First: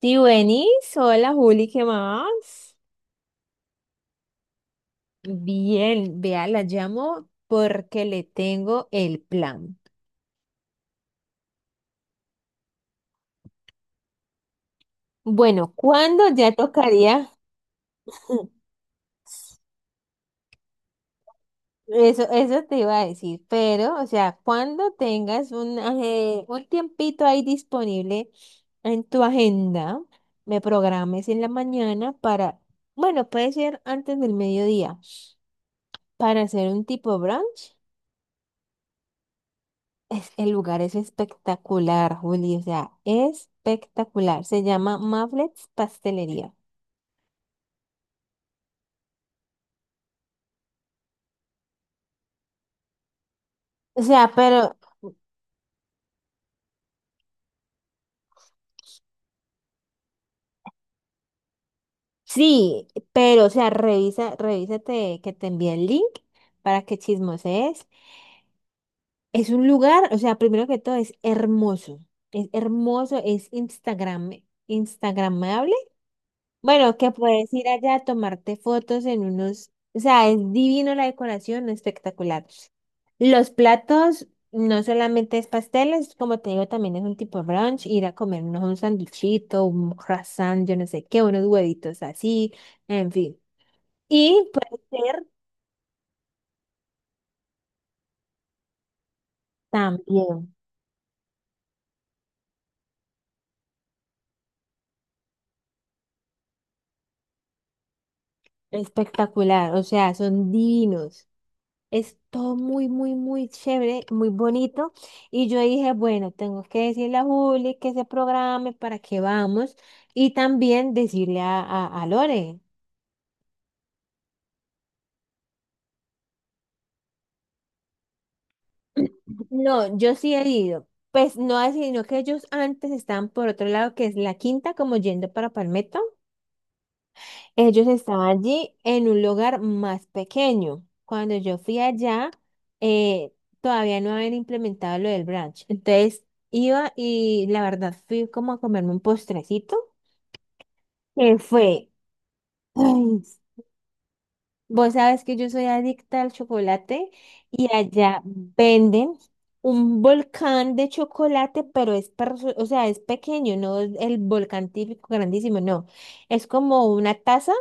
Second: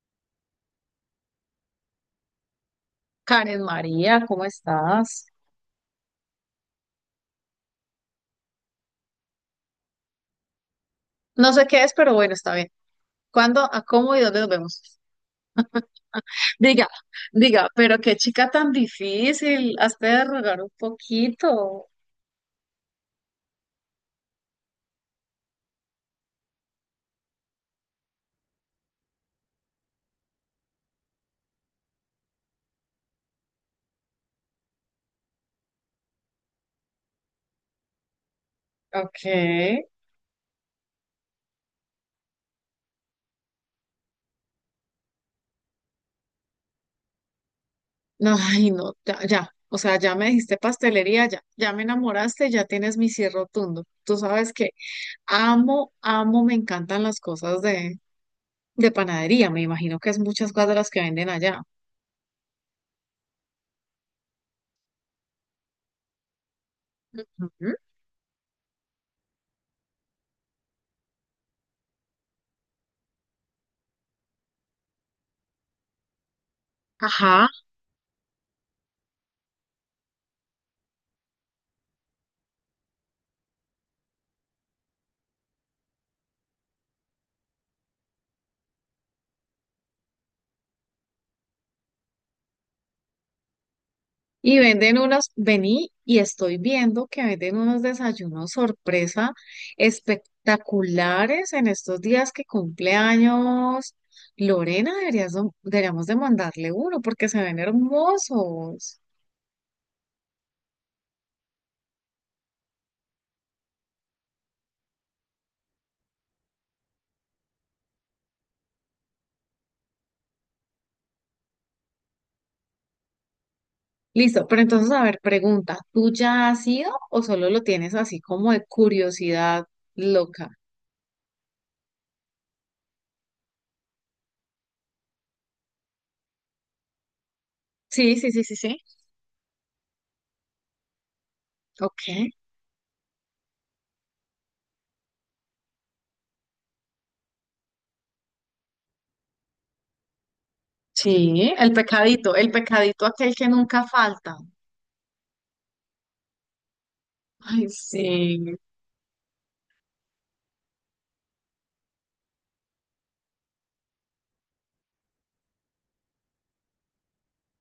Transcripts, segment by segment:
Sí, buenis. Hola, Juli, ¿qué más? Karen María, ¿cómo estás? Bien, vea, la llamo porque le tengo el plan. No sé qué es, pero bueno, está bien. ¿Cuándo, a cómo y dónde nos vemos? Bueno, ¿cuándo ya Diga, tocaría? diga, pero qué chica tan difícil. Hazte de rogar un poquito. Eso te iba a decir, pero, o sea, cuando tengas un tiempito ahí disponible en tu agenda, me programes en la mañana para, bueno, puede ser antes del mediodía, para hacer un tipo brunch. Ok. El lugar es espectacular, Juli, o sea, espectacular. Se llama Maflets Pastelería. No, ay, no, ya, ya. O sea, ya me dijiste pastelería, ya, ya me enamoraste, ya tienes mi cierre rotundo. O Tú sea, sabes pero que amo, amo, me encantan las cosas de panadería. Me imagino que es muchas cosas de las que venden allá. sí, pero o sea, revísate que te envié el link para que Ujú. chismosees. Es un lugar, o sea, primero que todo es hermoso. Es hermoso, Instagramable. Bueno, que Ajá. puedes ir allá a tomarte fotos en unos, o sea, es divino la decoración, espectacular. Los platos no solamente es pasteles, como te digo, también es un tipo brunch, ir a comernos un sanduchito, un croissant, yo no sé qué, unos huevitos así, en fin. Y Y puede venden ser unos, vení y estoy viendo que venden unos desayunos sorpresa también espectaculares en estos días que cumple años. Lorena, deberías, deberíamos de mandarle uno porque se ven hermosos. espectacular, o sea, son divinos. Es todo muy, muy, muy chévere, muy bonito. Y yo dije, bueno, tengo que decirle a Juli que se programe para que vamos y también decirle a Lore. Listo, pero entonces, a ver, pregunta, ¿tú ya has ido o solo lo tienes así como de curiosidad No, yo sí he loca? ido. Pues no, así, sino que ellos antes estaban por otro lado, que es la quinta, como yendo para Palmetto. Ellos Sí, estaban sí, sí, sí, allí sí. en un lugar más pequeño. Cuando yo fui Ok. allá, eh, todavía no habían implementado lo del brunch. Entonces iba y la verdad fui como a comerme un postrecito, que Sí, fue, el pecadito ay, aquel que nunca falta. vos sabes que yo soy adicta al chocolate y Ay, allá sí. venden un volcán de chocolate, pero o sea, es pequeño, no es el volcán típico grandísimo, no. Es como una taza.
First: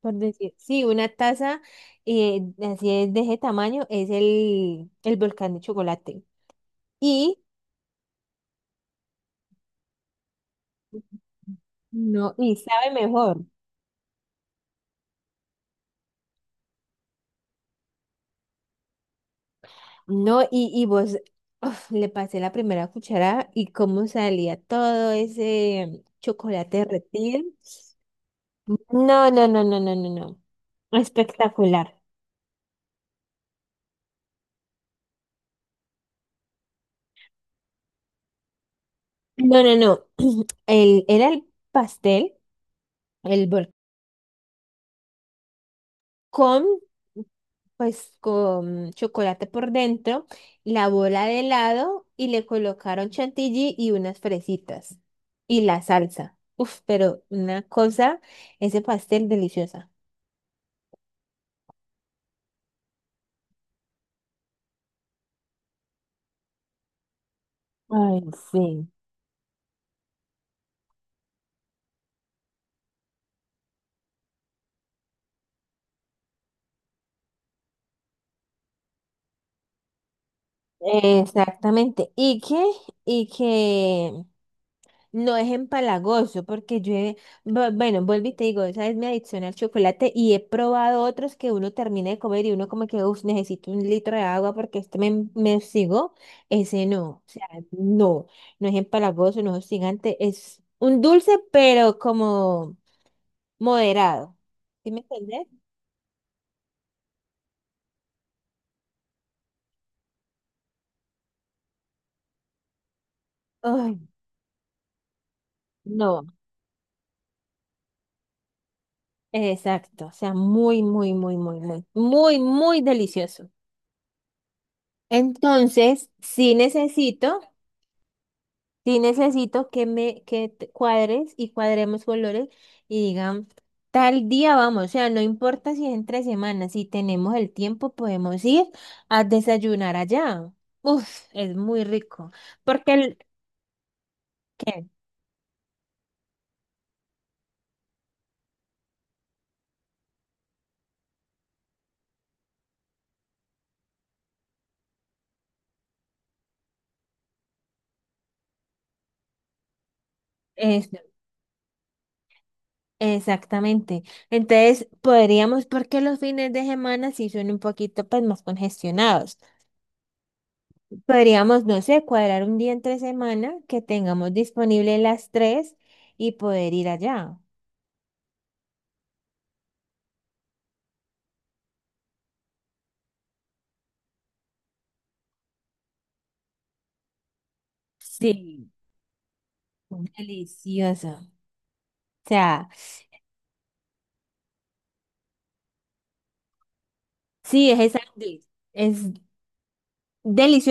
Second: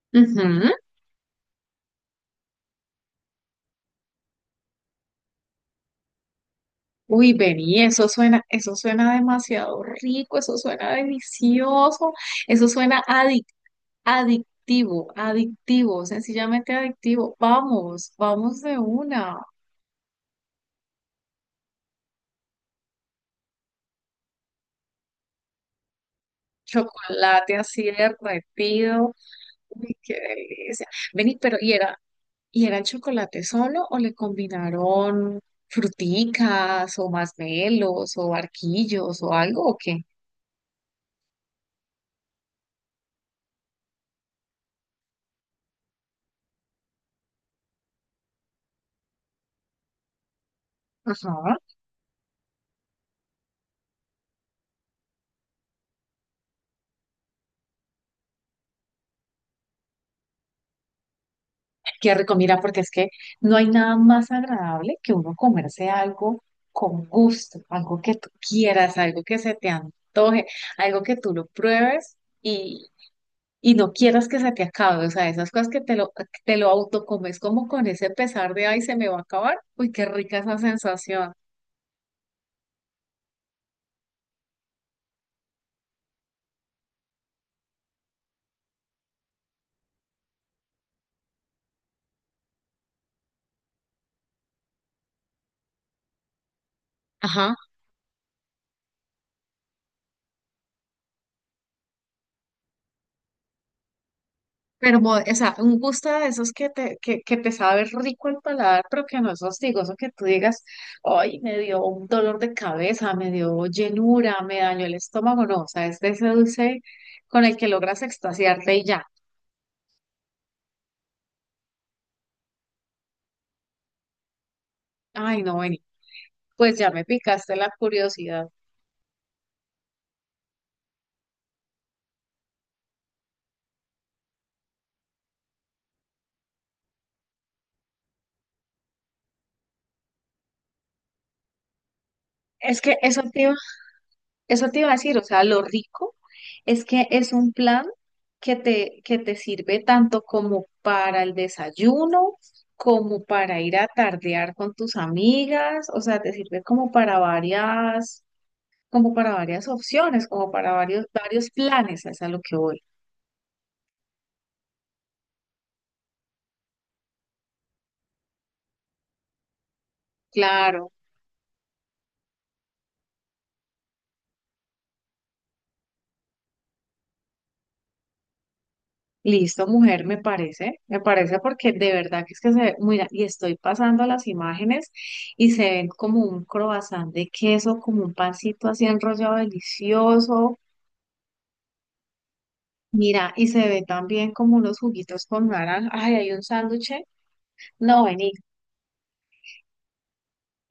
Por decir, Ujú. sí, una taza así es de ese tamaño es el volcán de chocolate. Uy, Y vení, eso suena demasiado rico, eso suena delicioso, no, y eso sabe suena mejor. Adictivo, adictivo, sencillamente adictivo. Vamos, vamos de una. No, y vos uf, le pasé la primera cucharada y cómo salía todo ese chocolate derretido. Chocolate así derretido. No, no, no, no, no, Uy, no, qué no. delicia. Vení, pero Espectacular. y era el chocolate solo o le combinaron fruticas o masmelos o barquillos o No, algo no, o no. qué? Era el pastel, el volcán. Pues con chocolate por dentro, la bola de Ajá. helado y le colocaron chantilly y unas fresitas y la salsa. Uf, pero una cosa, ese pastel deliciosa. Qué rico, mira, porque es que no hay nada más agradable que uno comerse algo con gusto, algo que Ay, tú sí. quieras, algo que se te antoje, algo que tú lo pruebes y, y no quieras que se te acabe. O sea, esas cosas que te lo autocomes como con ese pesar de, ay, se me va a acabar. Uy, qué rica esa sensación. Exactamente. ¿Y qué? ¿Y qué? No es empalagoso, porque yo, bueno, vuelvo y te digo, esa es mi adicción al chocolate y he probado otros que uno termina de comer y uno como que, uff, necesito un litro de agua porque este me hostigó. Ese no, o sea, no, no es empalagoso, no es hostigante, es un dulce, pero como moderado. ¿Sí me Pero, o entendés? sea, un gusto de esos que te sabe rico el paladar, pero que no es hostigoso, que tú digas, ay, me dio un dolor de cabeza, me dio Ay, llenura, me dañó el estómago, no, o sea, es de no, ese dulce con el que logras extasiarte y ya. exacto, o sea, muy, muy, muy, muy, muy, muy, muy delicioso. Ay, no, vení, Entonces, sí pues ya me necesito. picaste la curiosidad. Sí necesito que te cuadres y cuadremos colores y digan, tal día vamos, o sea, no importa si es entre semanas, si tenemos el tiempo podemos ir a desayunar allá. Uf, es muy rico, Es porque que el eso te iba Eso te ¿qué? iba a decir, o sea, lo rico es que es un plan que te sirve tanto como para el desayuno, como para ir a tardear con tus amigas, o sea, te sirve como para varias opciones, como para Es, varios, varios planes, es a lo que voy. Exactamente. Entonces, podríamos, porque los fines de semana sí son un poquito pues más congestionados. Claro. Podríamos, no sé, cuadrar un día entre semana que tengamos disponible las tres y poder ir allá. Listo, mujer, me parece porque de verdad que es que se ve, mira, y estoy pasando las imágenes y se ven como un croissant de queso, como un pancito Sí, así enrollado delicioso. delicioso. O sea, Mira, y se ve también como unos juguitos con naranja. Ay, hay un sándwich. sí, No, vení, es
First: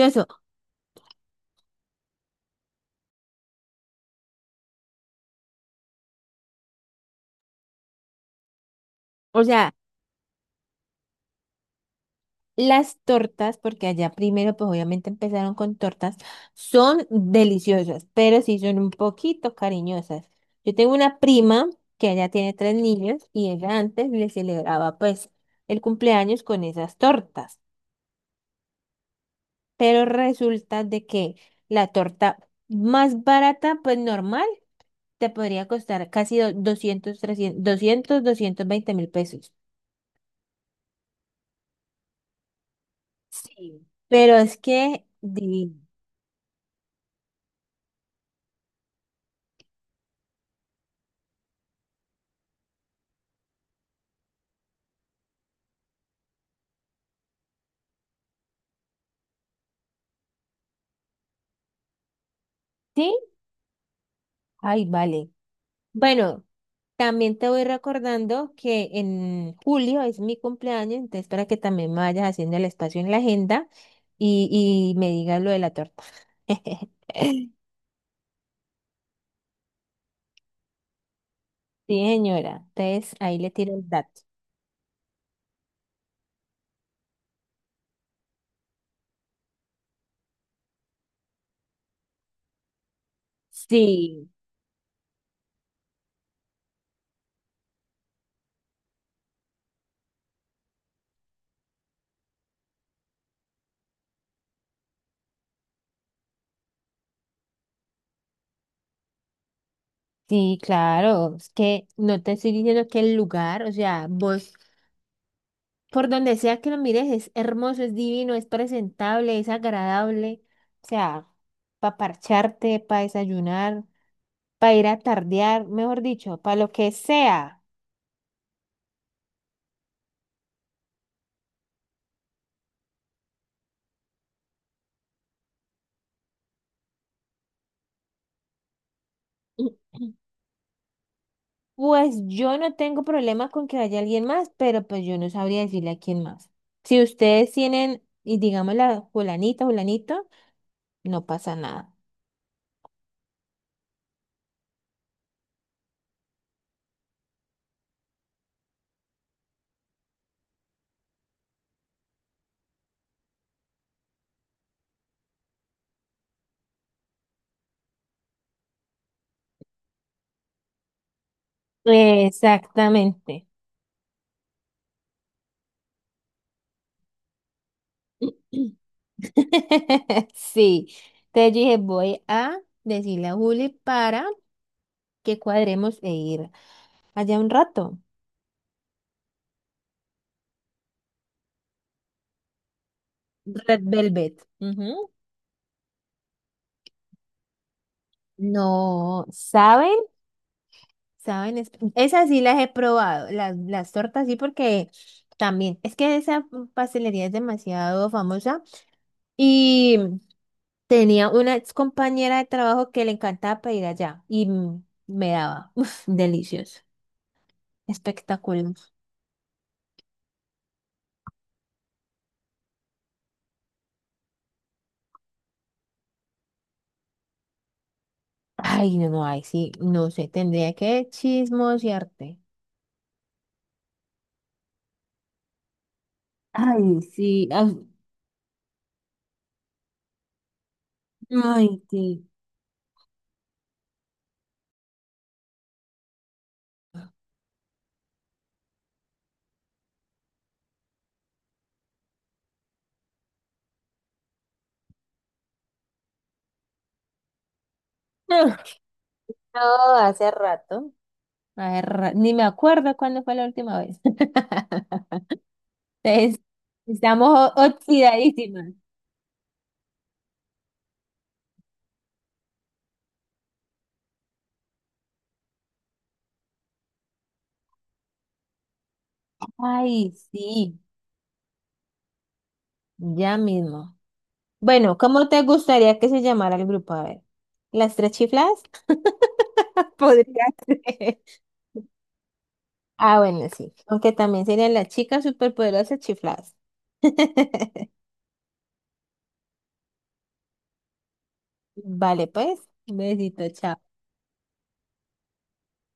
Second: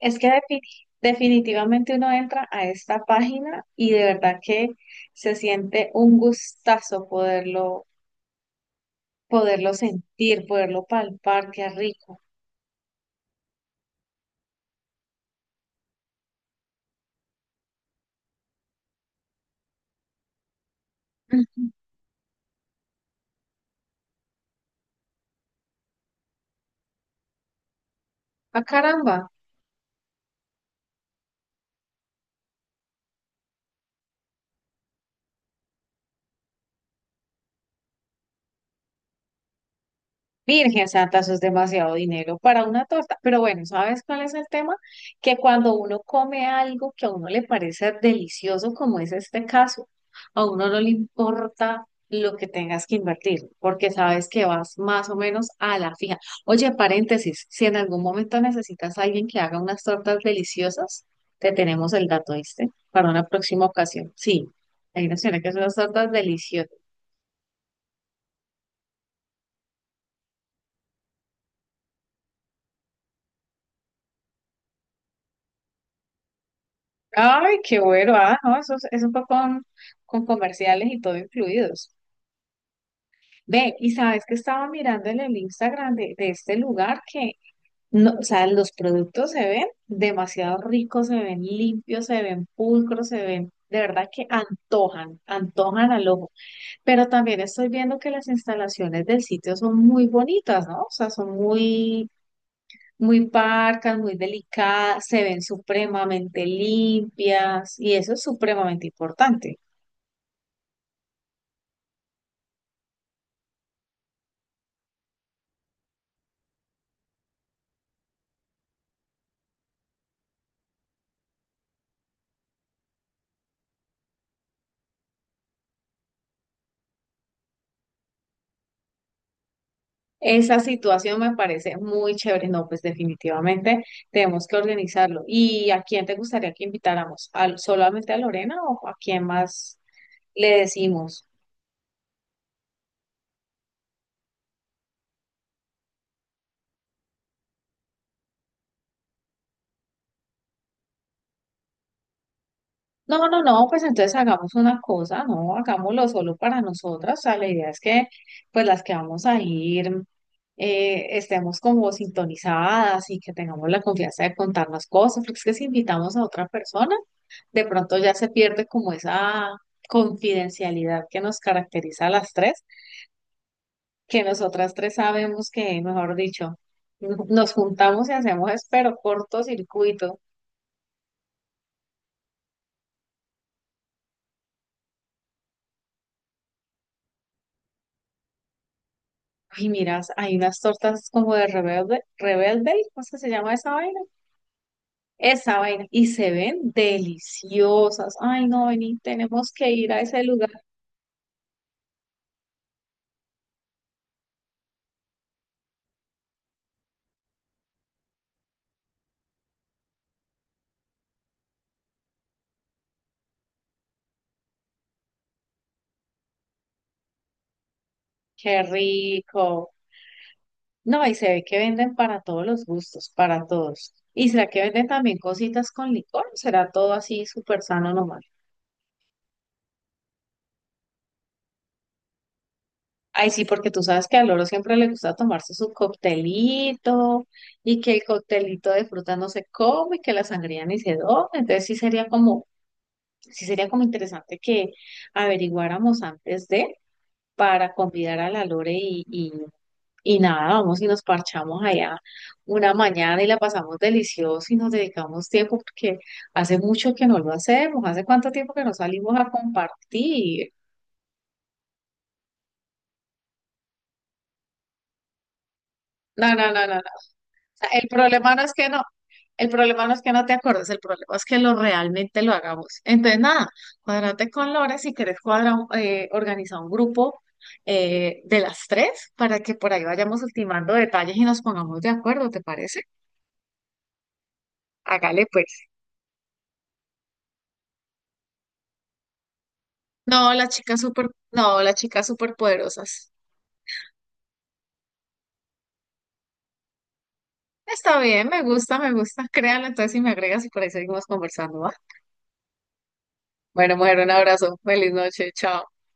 es que definitivamente uno entra a esta página y de verdad que se siente un gustazo poderlo, O sea, poderlo sentir, poderlo palpar, qué rico. las tortas, porque allá primero, pues obviamente empezaron con tortas, son deliciosas, pero sí son un poquito cariñosas. Yo tengo una prima Ujú. que ella tiene tres niños y ella antes le celebraba pues el cumpleaños con esas tortas, Ah, caramba. pero resulta de que la torta más barata, pues normal. Te podría costar casi doscientos, trescientos 220.000 pesos. Virgen Santa, eso es demasiado dinero para una torta. Pero bueno, Sí. ¿sabes cuál es Pero el es tema? que, Que cuando uno come algo que a uno le parece delicioso, como es este caso, a uno no le importa lo que tengas que invertir, porque sabes que vas más o menos a la fija. Oye, paréntesis, si en algún momento necesitas a alguien que haga unas tortas deliciosas, te tenemos el dato, ¿viste? Para ¿sí? una próxima ocasión. Sí, Ay, hay una vale. señora que hace unas tortas Bueno, deliciosas. también te voy recordando que en julio es mi cumpleaños, entonces para que también me vayas haciendo el espacio en la agenda y me digas lo de la torta. Ay, qué bueno, ah, no, eso es, eso fue con comerciales y todo incluidos. Sí, señora. Entonces ahí le tiro Ve, el y dato. sabes que estaba mirando en el Instagram de este lugar que, no, o sea, los productos se ven demasiado ricos, se ven limpios, se ven pulcros, se ven, de verdad que Sí. antojan, antojan al ojo. Pero también estoy viendo que las instalaciones del sitio son muy bonitas, ¿no? O sea, son muy parcas, muy delicadas, se ven supremamente limpias y eso es supremamente importante. Sí, claro, es que no te estoy diciendo que el lugar, o sea, vos. Por donde sea que lo mires, es hermoso, es divino, es presentable, es agradable. O sea, para parcharte, para desayunar, para ir a tardear, mejor dicho, para lo que sea. Esa situación me parece muy chévere. No, pues definitivamente tenemos que organizarlo. ¿Y a quién te gustaría que invitáramos? ¿Al, solamente a Lorena o a quién más le decimos? Pues yo no tengo problema con que vaya alguien más, pero pues yo no sabría decirle a quién más. Si ustedes tienen, y digamos la fulanita, fulanito, no pasa nada. No, no, no, pues entonces hagamos una cosa, no, hagámoslo solo para nosotras. O sea, la idea es que, pues las que vamos a ir, estemos como sintonizadas y que tengamos la confianza de contarnos cosas, porque es que si invitamos a otra persona, de pronto ya se pierde como esa confidencialidad que nos caracteriza a las tres, Exactamente. que nosotras tres sabemos que, mejor dicho, nos juntamos y hacemos, espero, cortocircuito. Sí. Entonces yo dije, voy a decirle a Juli para que cuadremos e ir allá un rato. Ay, miras, hay unas tortas como de rebelde, rebelde, ¿cómo es que se llama esa Red vaina? Velvet. Ujú. Esa vaina. Y se ven deliciosas. Ay, no, vení, No, tenemos que ir ¿saben? a ese lugar. ¿Saben? Esas sí las he probado, las tortas sí, porque también, es que esa pastelería es demasiado famosa y tenía una ex compañera de trabajo que le encantaba pedir allá y me daba, uf, delicioso, Qué espectacular. rico. No, y se ve que venden para todos los gustos, para todos. ¿Y será que venden también cositas con licor? ¿Será todo así súper sano nomás? Ay, no, no, ay, sí, no sé, tendría que chismosearte. Ay, sí, porque tú sabes que al loro siempre le gusta tomarse su Ay, coctelito sí. Ay, y que el coctelito de fruta no se come y que la sangría ni se toma. Entonces ay, sí. Sí sería como interesante que averiguáramos antes de para convidar a la Lore y nada, vamos y nos parchamos allá una mañana y la pasamos delicioso y nos dedicamos tiempo porque hace mucho que no lo hacemos, hace cuánto tiempo que no salimos a No, hace compartir. rato. Ni me acuerdo cuándo fue la última vez. No, Entonces, no, no, no, estamos sea, oxidadísimas. El problema no es que no te acuerdes, el problema es que lo realmente lo hagamos. Entonces, nada, cuadrate con Lore si querés cuadra, organiza un grupo de las tres para que por ahí Ay, vayamos ultimando sí, detalles y nos pongamos de acuerdo, ¿te parece? ya mismo. Bueno, Hágale ¿cómo te pues. gustaría que se llamara el grupo? A ver, ¿las tres chiflas? Podría No, ser. no, las chicas súper poderosas. Ah, bueno, sí. Aunque también serían las chicas superpoderosas chifladas. Está bien, me gusta, me gusta. Créalo entonces y me agregas y por ahí seguimos conversando, ¿va? Vale, pues. Un besito, Bueno, chao. mujer, un abrazo. Feliz noche. Chao.